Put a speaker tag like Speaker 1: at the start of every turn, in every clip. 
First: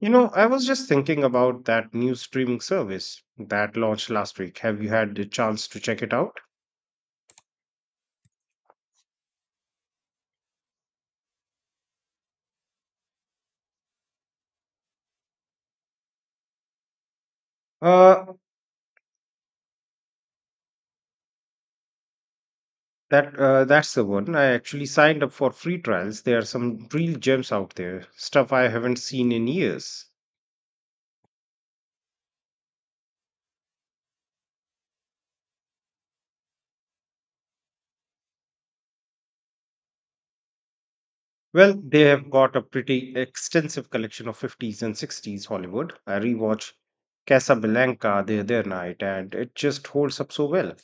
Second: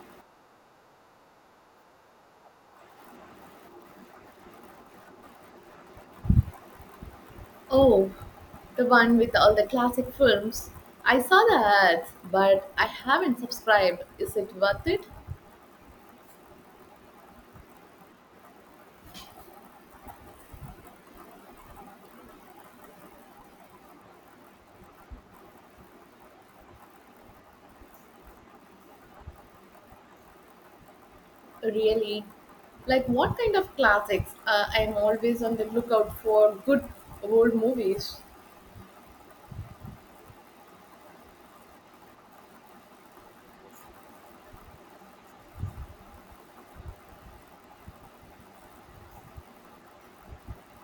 Speaker 1: You know, I was just thinking about that new streaming service that launched last week. Have you had the chance to check it out?
Speaker 2: Oh, the one with all the classic films. I saw the ads, but I haven't subscribed. Is it worth it?
Speaker 1: Uh, that that's the one. I actually signed up for free trials. There are some real gems out there, stuff I haven't seen in years.
Speaker 2: Really? Like, what kind of classics? I'm always on the lookout for good old movies.
Speaker 1: Well, they have got a pretty extensive collection of 50s and 60s Hollywood. I rewatched Casablanca the other night, and it just holds up so well.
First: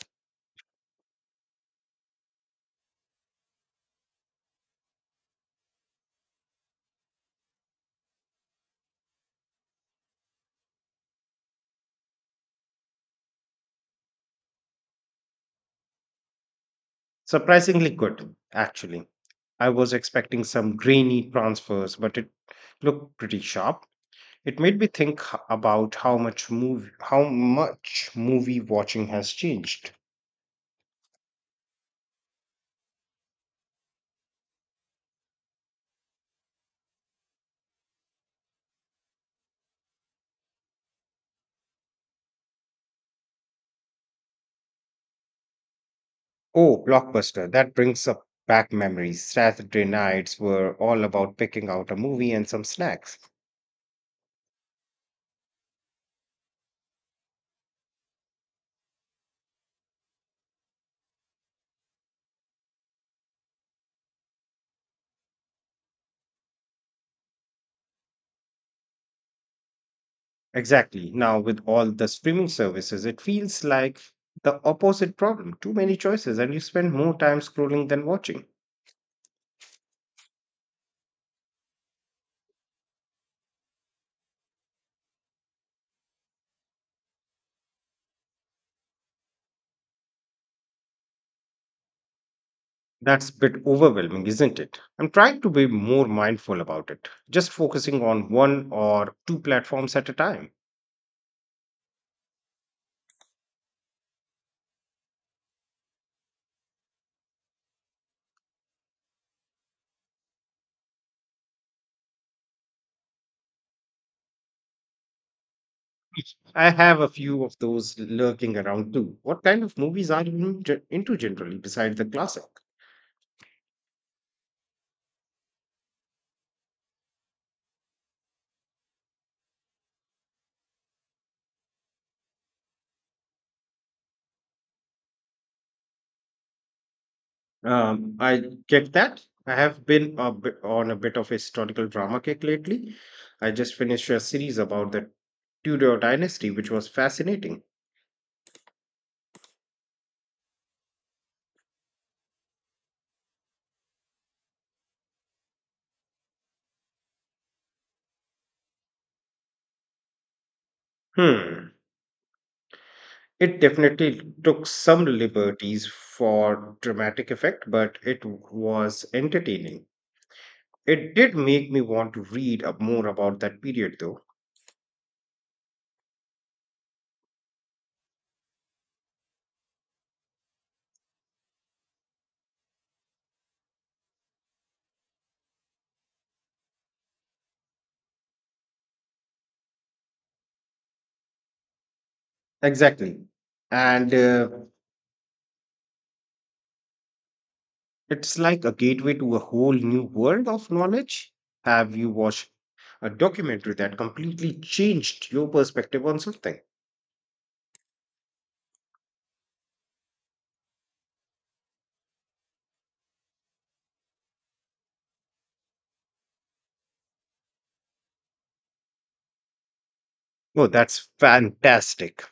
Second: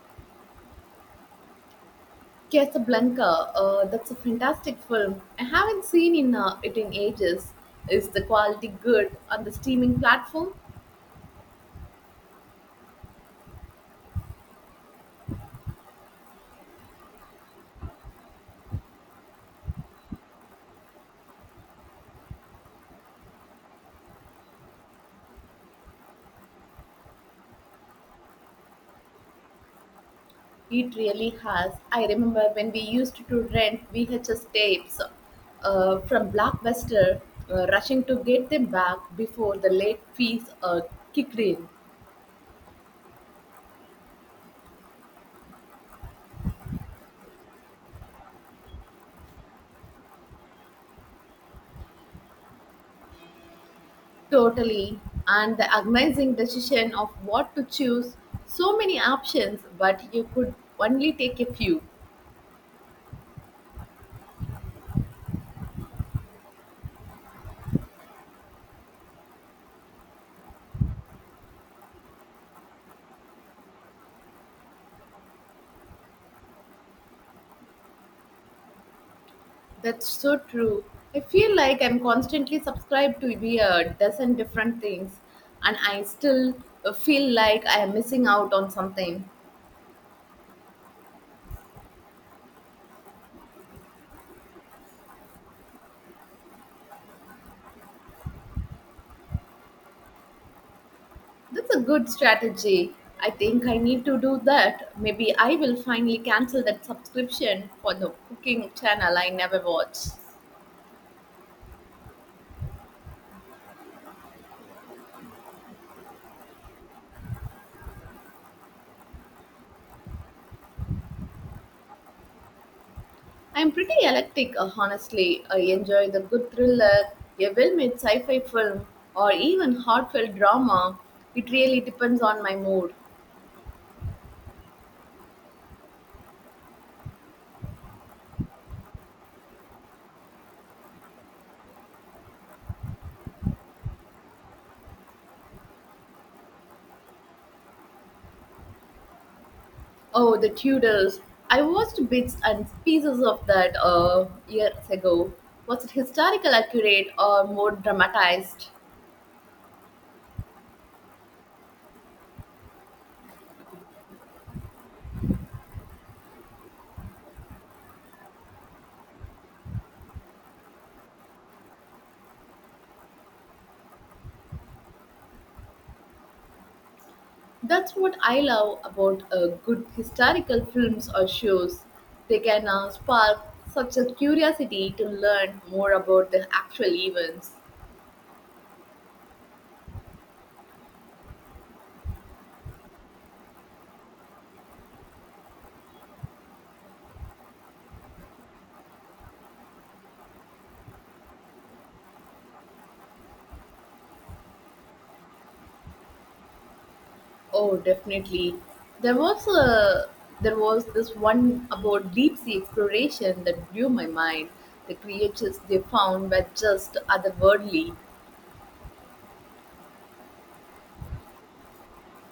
Speaker 2: Casablanca, that's a fantastic film. I haven't seen in, it in ages. Is the quality good on the streaming platform?
Speaker 1: Surprisingly good, actually. I was expecting some grainy transfers, but it looked pretty sharp. It made me think about how much movie watching has changed.
Speaker 2: It really has. I remember when we used to rent VHS tapes from Blockbuster, rushing to get them back before the late fees kicked in.
Speaker 1: Oh, Blockbuster! That brings up back memories. Saturday nights were all about picking out a movie and some snacks.
Speaker 2: Totally. And the agonizing decision of what to choose. So many options, but you could only take a few.
Speaker 1: Exactly. Now with all the streaming services, it feels like the opposite problem. Too many choices, and you spend more time scrolling than watching.
Speaker 2: That's so true. I feel like I'm constantly subscribed to be a dozen different things, and I still feel like I am missing out on something.
Speaker 1: That's a bit overwhelming, isn't it? I'm trying to be more mindful about it, just focusing on one or two platforms at a time.
Speaker 2: That's a good strategy. I think I need to do that. Maybe I will finally cancel that subscription for the cooking channel I never watch.
Speaker 1: I have a few of those lurking around too. What kind of movies are you into generally, besides the classic?
Speaker 2: I'm pretty eclectic, honestly. I enjoy the good thriller, a well made sci fi film, or even heartfelt drama. It really depends on my mood.
Speaker 1: I get that. I have been a bit on a bit of a historical drama kick lately. I just finished a series about the Tudor dynasty, which was fascinating.
Speaker 2: Oh, The Tudors. I watched bits and pieces of that years ago. Was it historical accurate or more dramatized?
Speaker 1: Hmm. It definitely took some liberties for dramatic effect, but it was entertaining. It did make me want to read up more about that period, though.
Speaker 2: That's what I love about good historical films or shows. They can spark such a curiosity to learn more about the actual events.
Speaker 1: Exactly. And It's like a gateway to a whole new world of knowledge. Have you watched a documentary that completely changed your perspective on something?
Speaker 2: Oh, definitely. There was a there was this one about deep sea exploration that blew my mind. The creatures they found were just otherworldly.
Speaker 1: Oh, that's fantastic.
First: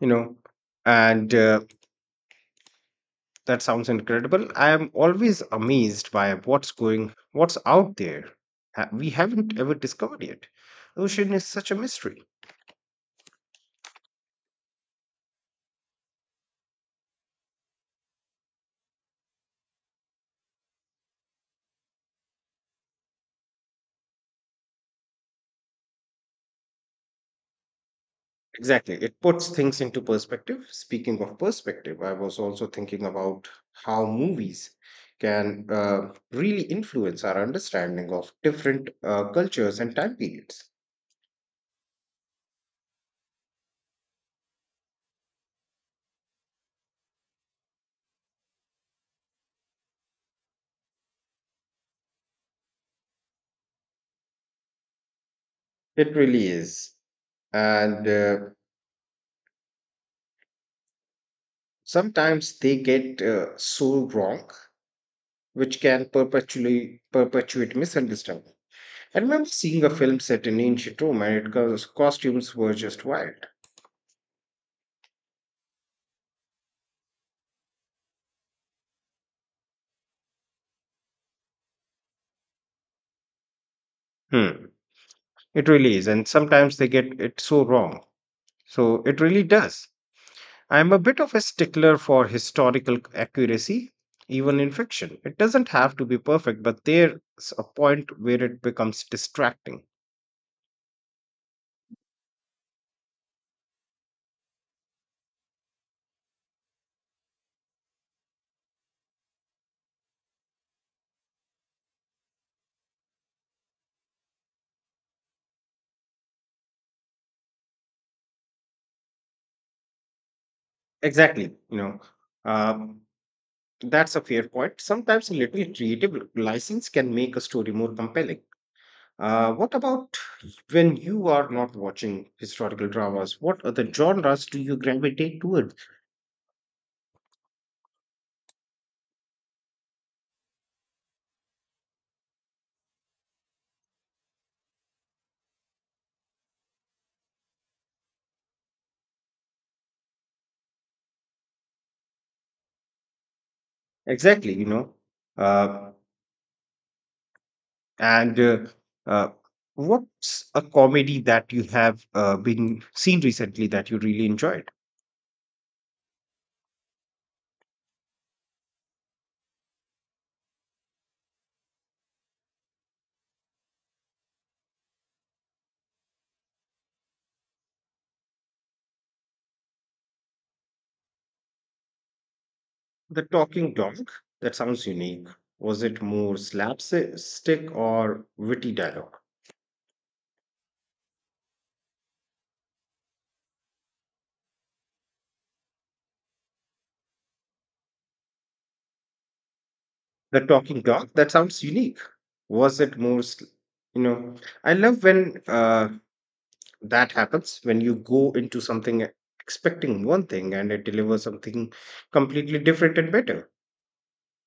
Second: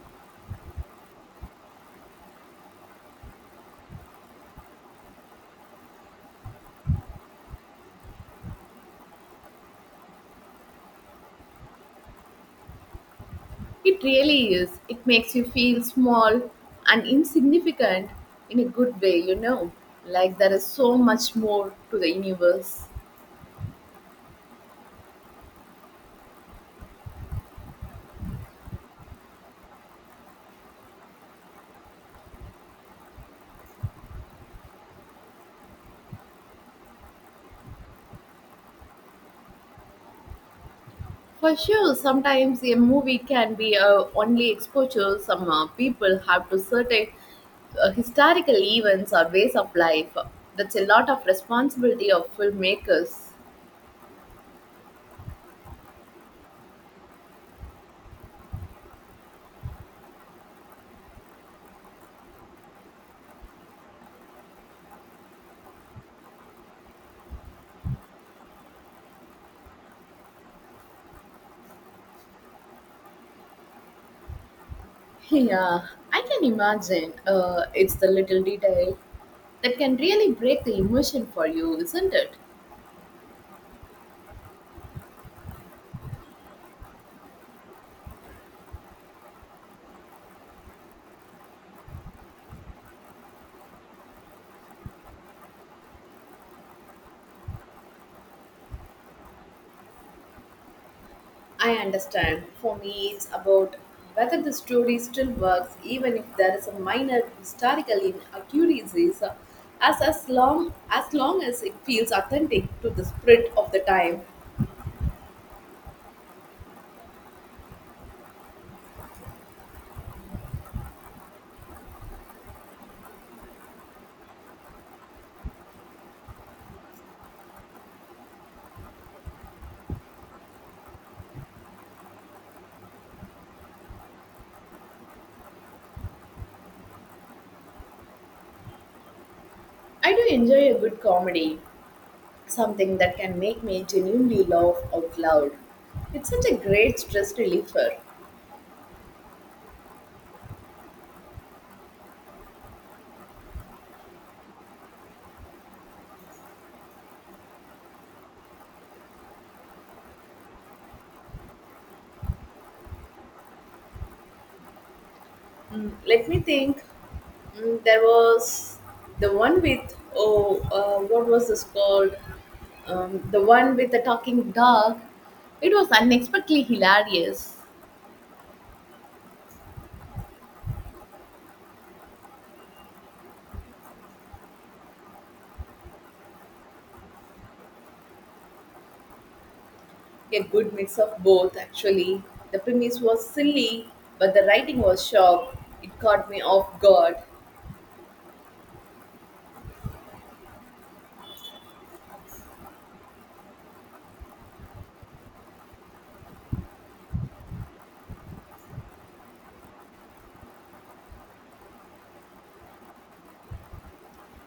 Speaker 1: You know, and That sounds incredible. I am always amazed by what's out there. We haven't ever discovered yet. The ocean is such a mystery.
Speaker 2: It really is. It makes you feel small and insignificant in a good way, you know. Like there is so much more to the universe.
Speaker 1: Exactly. It puts things into perspective. Speaking of perspective, I was also thinking about how movies can really influence our understanding of different cultures and time periods.
Speaker 2: For sure, sometimes a movie can be only exposure some people have to certain historical events or ways of life. That's a lot of responsibility of filmmakers.
Speaker 1: It really is. And Sometimes they get so wrong, which can perpetually perpetuate misunderstanding. I remember seeing a film set in ancient Rome, and it costumes were just wild.
Speaker 2: Yeah, I can imagine. It's the little detail that can really break the emotion for you, isn't it?
Speaker 1: Hmm. It really is, and sometimes they get it so wrong. So it really does. I'm a bit of a stickler for historical accuracy, even in fiction. It doesn't have to be perfect, but there's a point where it becomes distracting.
Speaker 2: I understand. For me, it's about whether the story still works, even if there is a minor historical inaccuracies, as long as it feels authentic to the spirit of the time.
Speaker 1: Exactly. You know, um, that's a fair point. Sometimes a little creative license can make a story more compelling. What about when you are not watching historical dramas? What other genres do you gravitate towards?
Speaker 2: I do enjoy a good comedy, something that can make me genuinely laugh out loud. It's such a great stress reliever.
Speaker 1: Exactly, you know. Uh, And uh, what's a comedy that you have been seen recently that you really enjoyed?
Speaker 2: Mm, let me think. Mm, there was the one with oh, what was this called? The one with the talking dog. It was unexpectedly hilarious.
Speaker 1: The talking dog. That sounds unique. Was it more slapstick or witty dialogue?
Speaker 2: A good mix of both, actually. The premise was silly, but the writing was sharp. It caught me off guard.
Speaker 1: The talking dog, that sounds unique. Was it most you know I love when uh, that happens, when you go into something expecting one thing and it delivers something completely different and better.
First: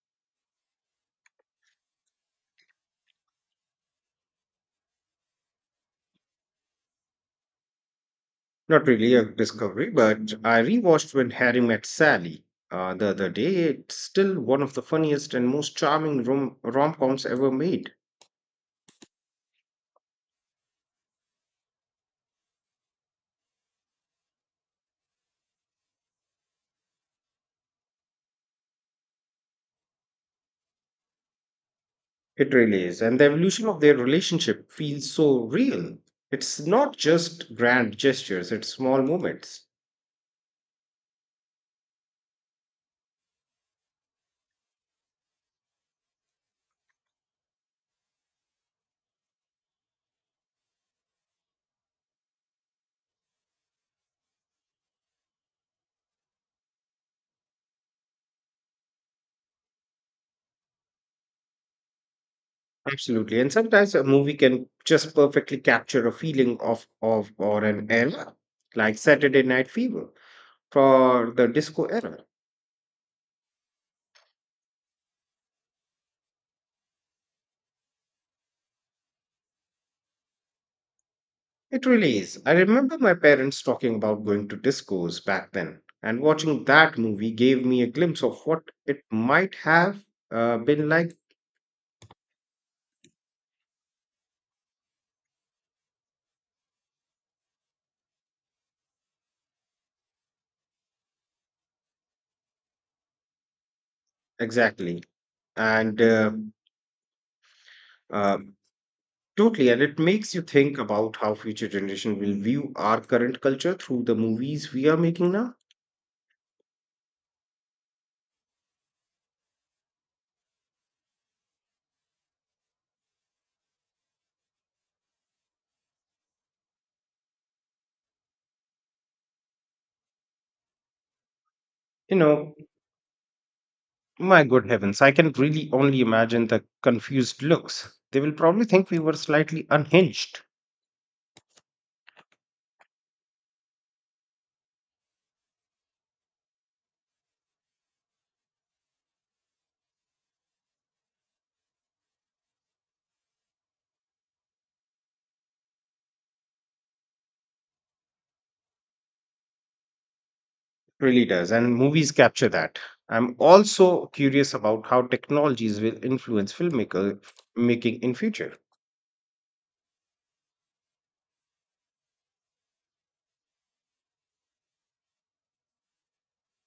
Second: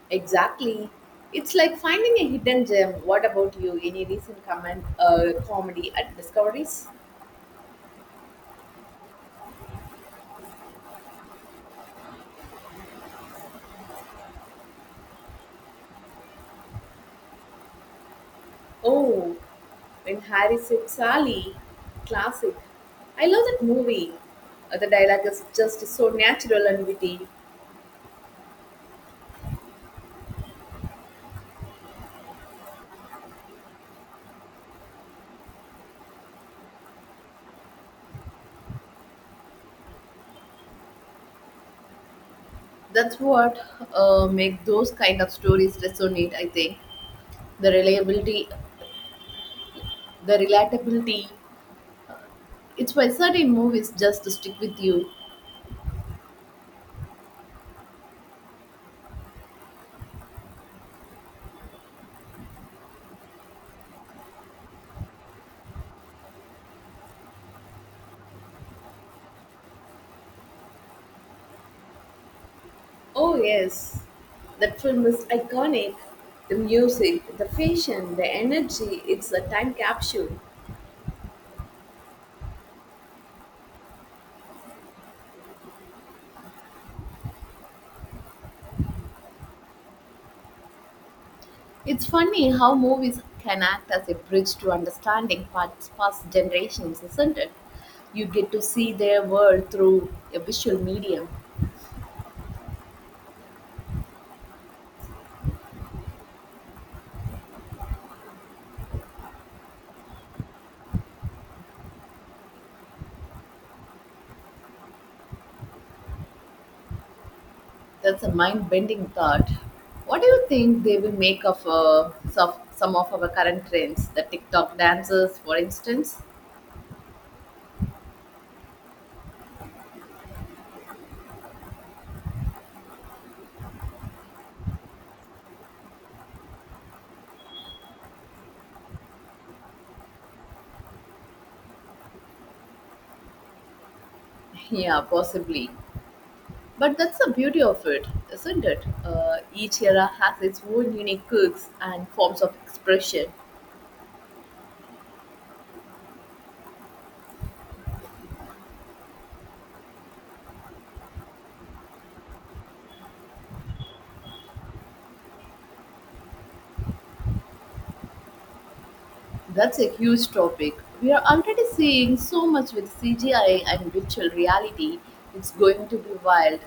Speaker 2: Exactly. It's like finding a hidden gem. What about you? Any recent comedy at Discoveries?
Speaker 1: Not really a discovery, but I rewatched When Harry Met Sally the other day. It's still one of the funniest and most charming rom-coms ever made.
Speaker 2: Oh, when Harry said Sally, classic. I love that movie. The dialogue is just so natural and witty.
Speaker 1: It really is, and the evolution of their relationship feels so real. It's not just grand gestures, it's small moments.
Speaker 2: That's what make those kind of stories resonate. I think the reliability, the relatability. It's why certain movies just stick with you.
Speaker 1: Absolutely. And sometimes a movie can just perfectly capture a feeling of or an era, like Saturday Night Fever for the disco era.
Speaker 2: Oh, yes. That film is iconic. The music, the fashion, the energy, it's a time capsule.
Speaker 1: It really is. I remember my parents talking about going to discos back then, and watching that movie gave me a glimpse of what it might have been like.
Speaker 2: It's funny how movies can act as a bridge to understanding past generations, isn't it? You get to see their world through a visual medium.
Speaker 1: Exactly. And uh, Totally, and it makes you think about how future generation will view our current culture through the movies we are making now.
Speaker 2: That's a mind-bending thought. What do you think they will make of some of our current trends, the TikTok dances, for instance?
Speaker 1: You know, my good heavens, I can really only imagine the confused looks. They will probably think we were slightly unhinged.
Speaker 2: Yeah, possibly. But that's the beauty of it, isn't it? Each era has its own unique quirks and forms of expression.
Speaker 1: Really does, and movies capture that. I'm also curious about how technologies will influence filmmaker making in future.
Speaker 2: That's a huge topic. We are already seeing so much with CGI and virtual reality. It's going to be wild.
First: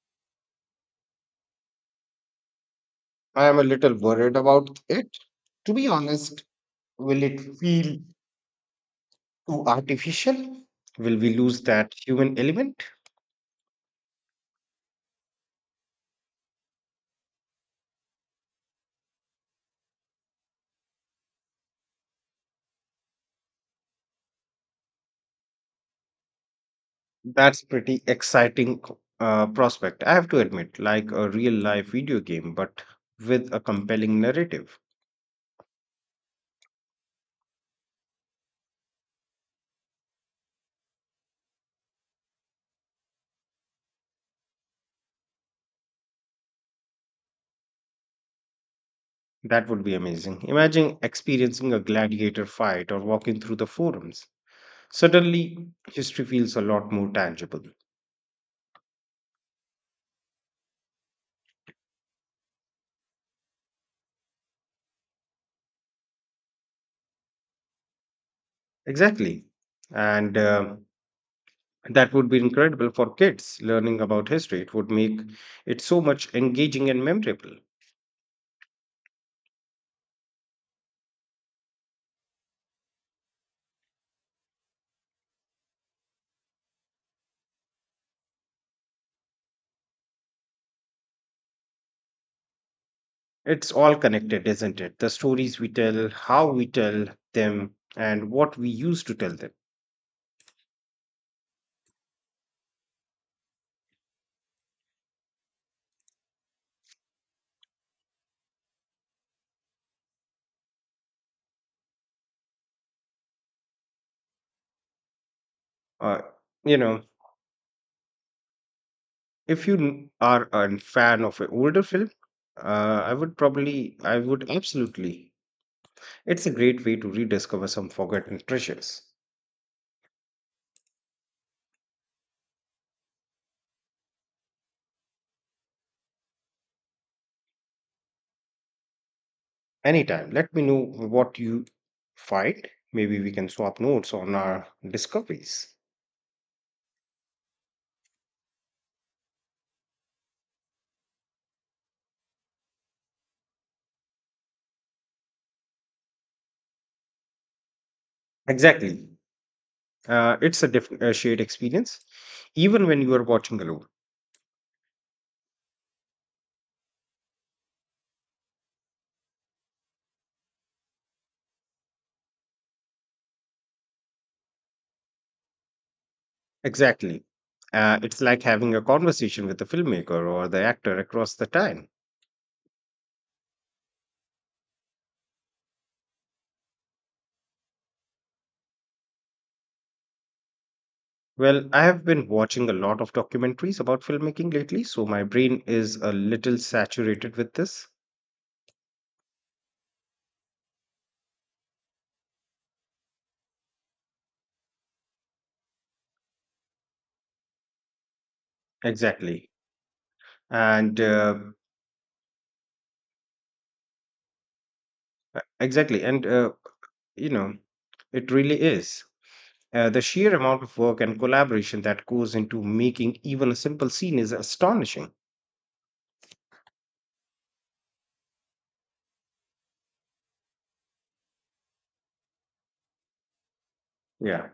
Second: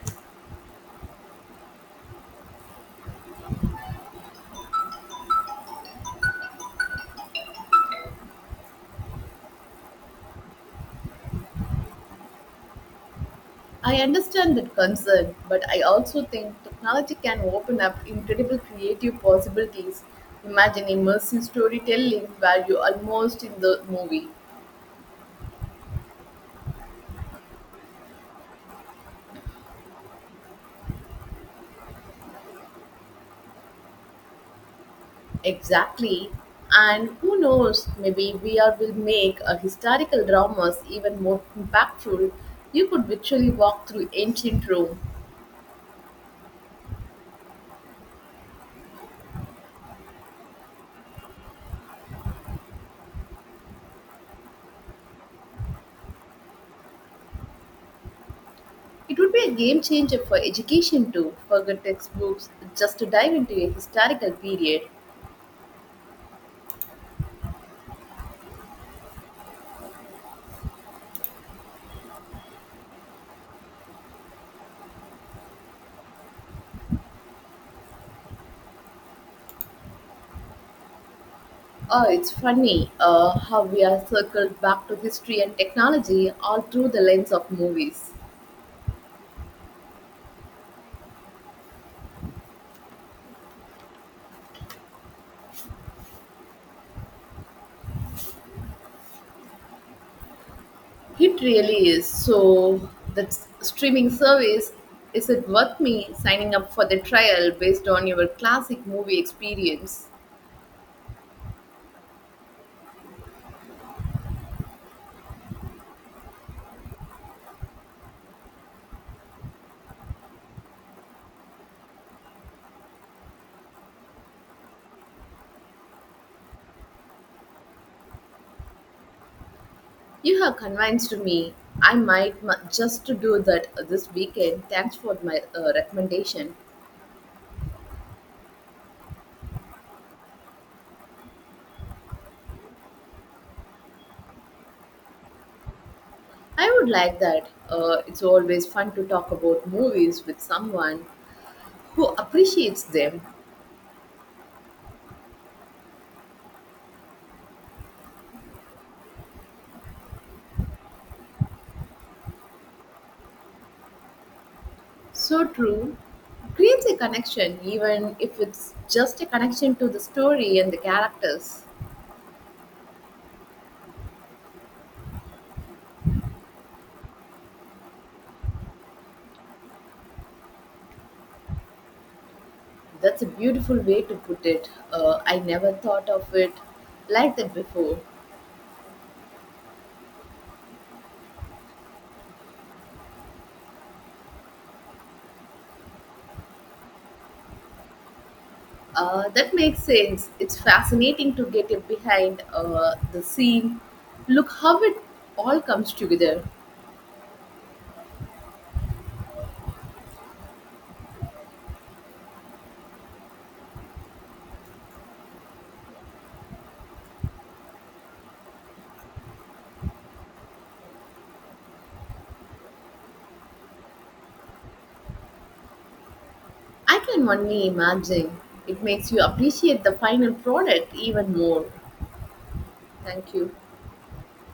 Speaker 1: I am a little worried about it, to be honest. Will it feel too artificial? Will we lose that human element?
Speaker 2: I understand that concern, but I also think technology can open up incredible creative possibilities. Imagine immersive storytelling where you're almost in the movie.
Speaker 1: That's pretty exciting, prospect, I have to admit, like a real life video game but with a compelling narrative.
Speaker 2: Exactly. And who knows, maybe VR will make a historical dramas even more impactful. You could virtually walk through ancient Rome.
Speaker 1: That would be amazing. Imagine experiencing a gladiator fight or walking through the forums. Suddenly, history feels a lot more tangible.
Speaker 2: It would be a game changer for education too. Forget textbooks, just to dive into a historical period.
Speaker 1: Exactly. And That would be incredible for kids learning about history. It would make it so much engaging and memorable.
Speaker 2: Oh, it's funny how we are circled back to history and technology all through the lens of movies.
Speaker 1: It's all connected, isn't it? The stories we tell, how we tell them, and what we use to tell them.
Speaker 2: It really is. So, that streaming service, is it worth me signing up for the trial based on your classic movie experience?
Speaker 1: Uh, you know, if you are a fan of an older film, I would absolutely. It's a great way to rediscover some forgotten treasures.
Speaker 2: You have convinced me. I might just to do that this weekend. Thanks for my recommendation.
Speaker 1: Anytime, let me know what you find. Maybe we can swap notes on our discoveries.
Speaker 2: I would like that. It's always fun to talk about movies with someone who appreciates them.
Speaker 1: Exactly. It's a a shared experience, even when you are watching alone.
Speaker 2: So true. Creates a connection, even if it's just a connection to the story and the characters.
Speaker 1: Exactly. It's like having a conversation with the filmmaker or the actor across the time.
Speaker 2: That's a beautiful way to put it. I never thought of it like that before.
Speaker 1: Well, I have been watching a lot of documentaries about filmmaking lately, so my brain is a little saturated with this.
Speaker 2: That makes sense. It's fascinating to get it behind the scene. Look how it all comes together.
Speaker 1: Exactly. And exactly. And, you know, It really is. The sheer amount of work and collaboration that goes into making even a simple scene is astonishing.
Speaker 2: I can only imagine. It makes you appreciate the final product even more. Thank you.
Speaker 1: Yeah.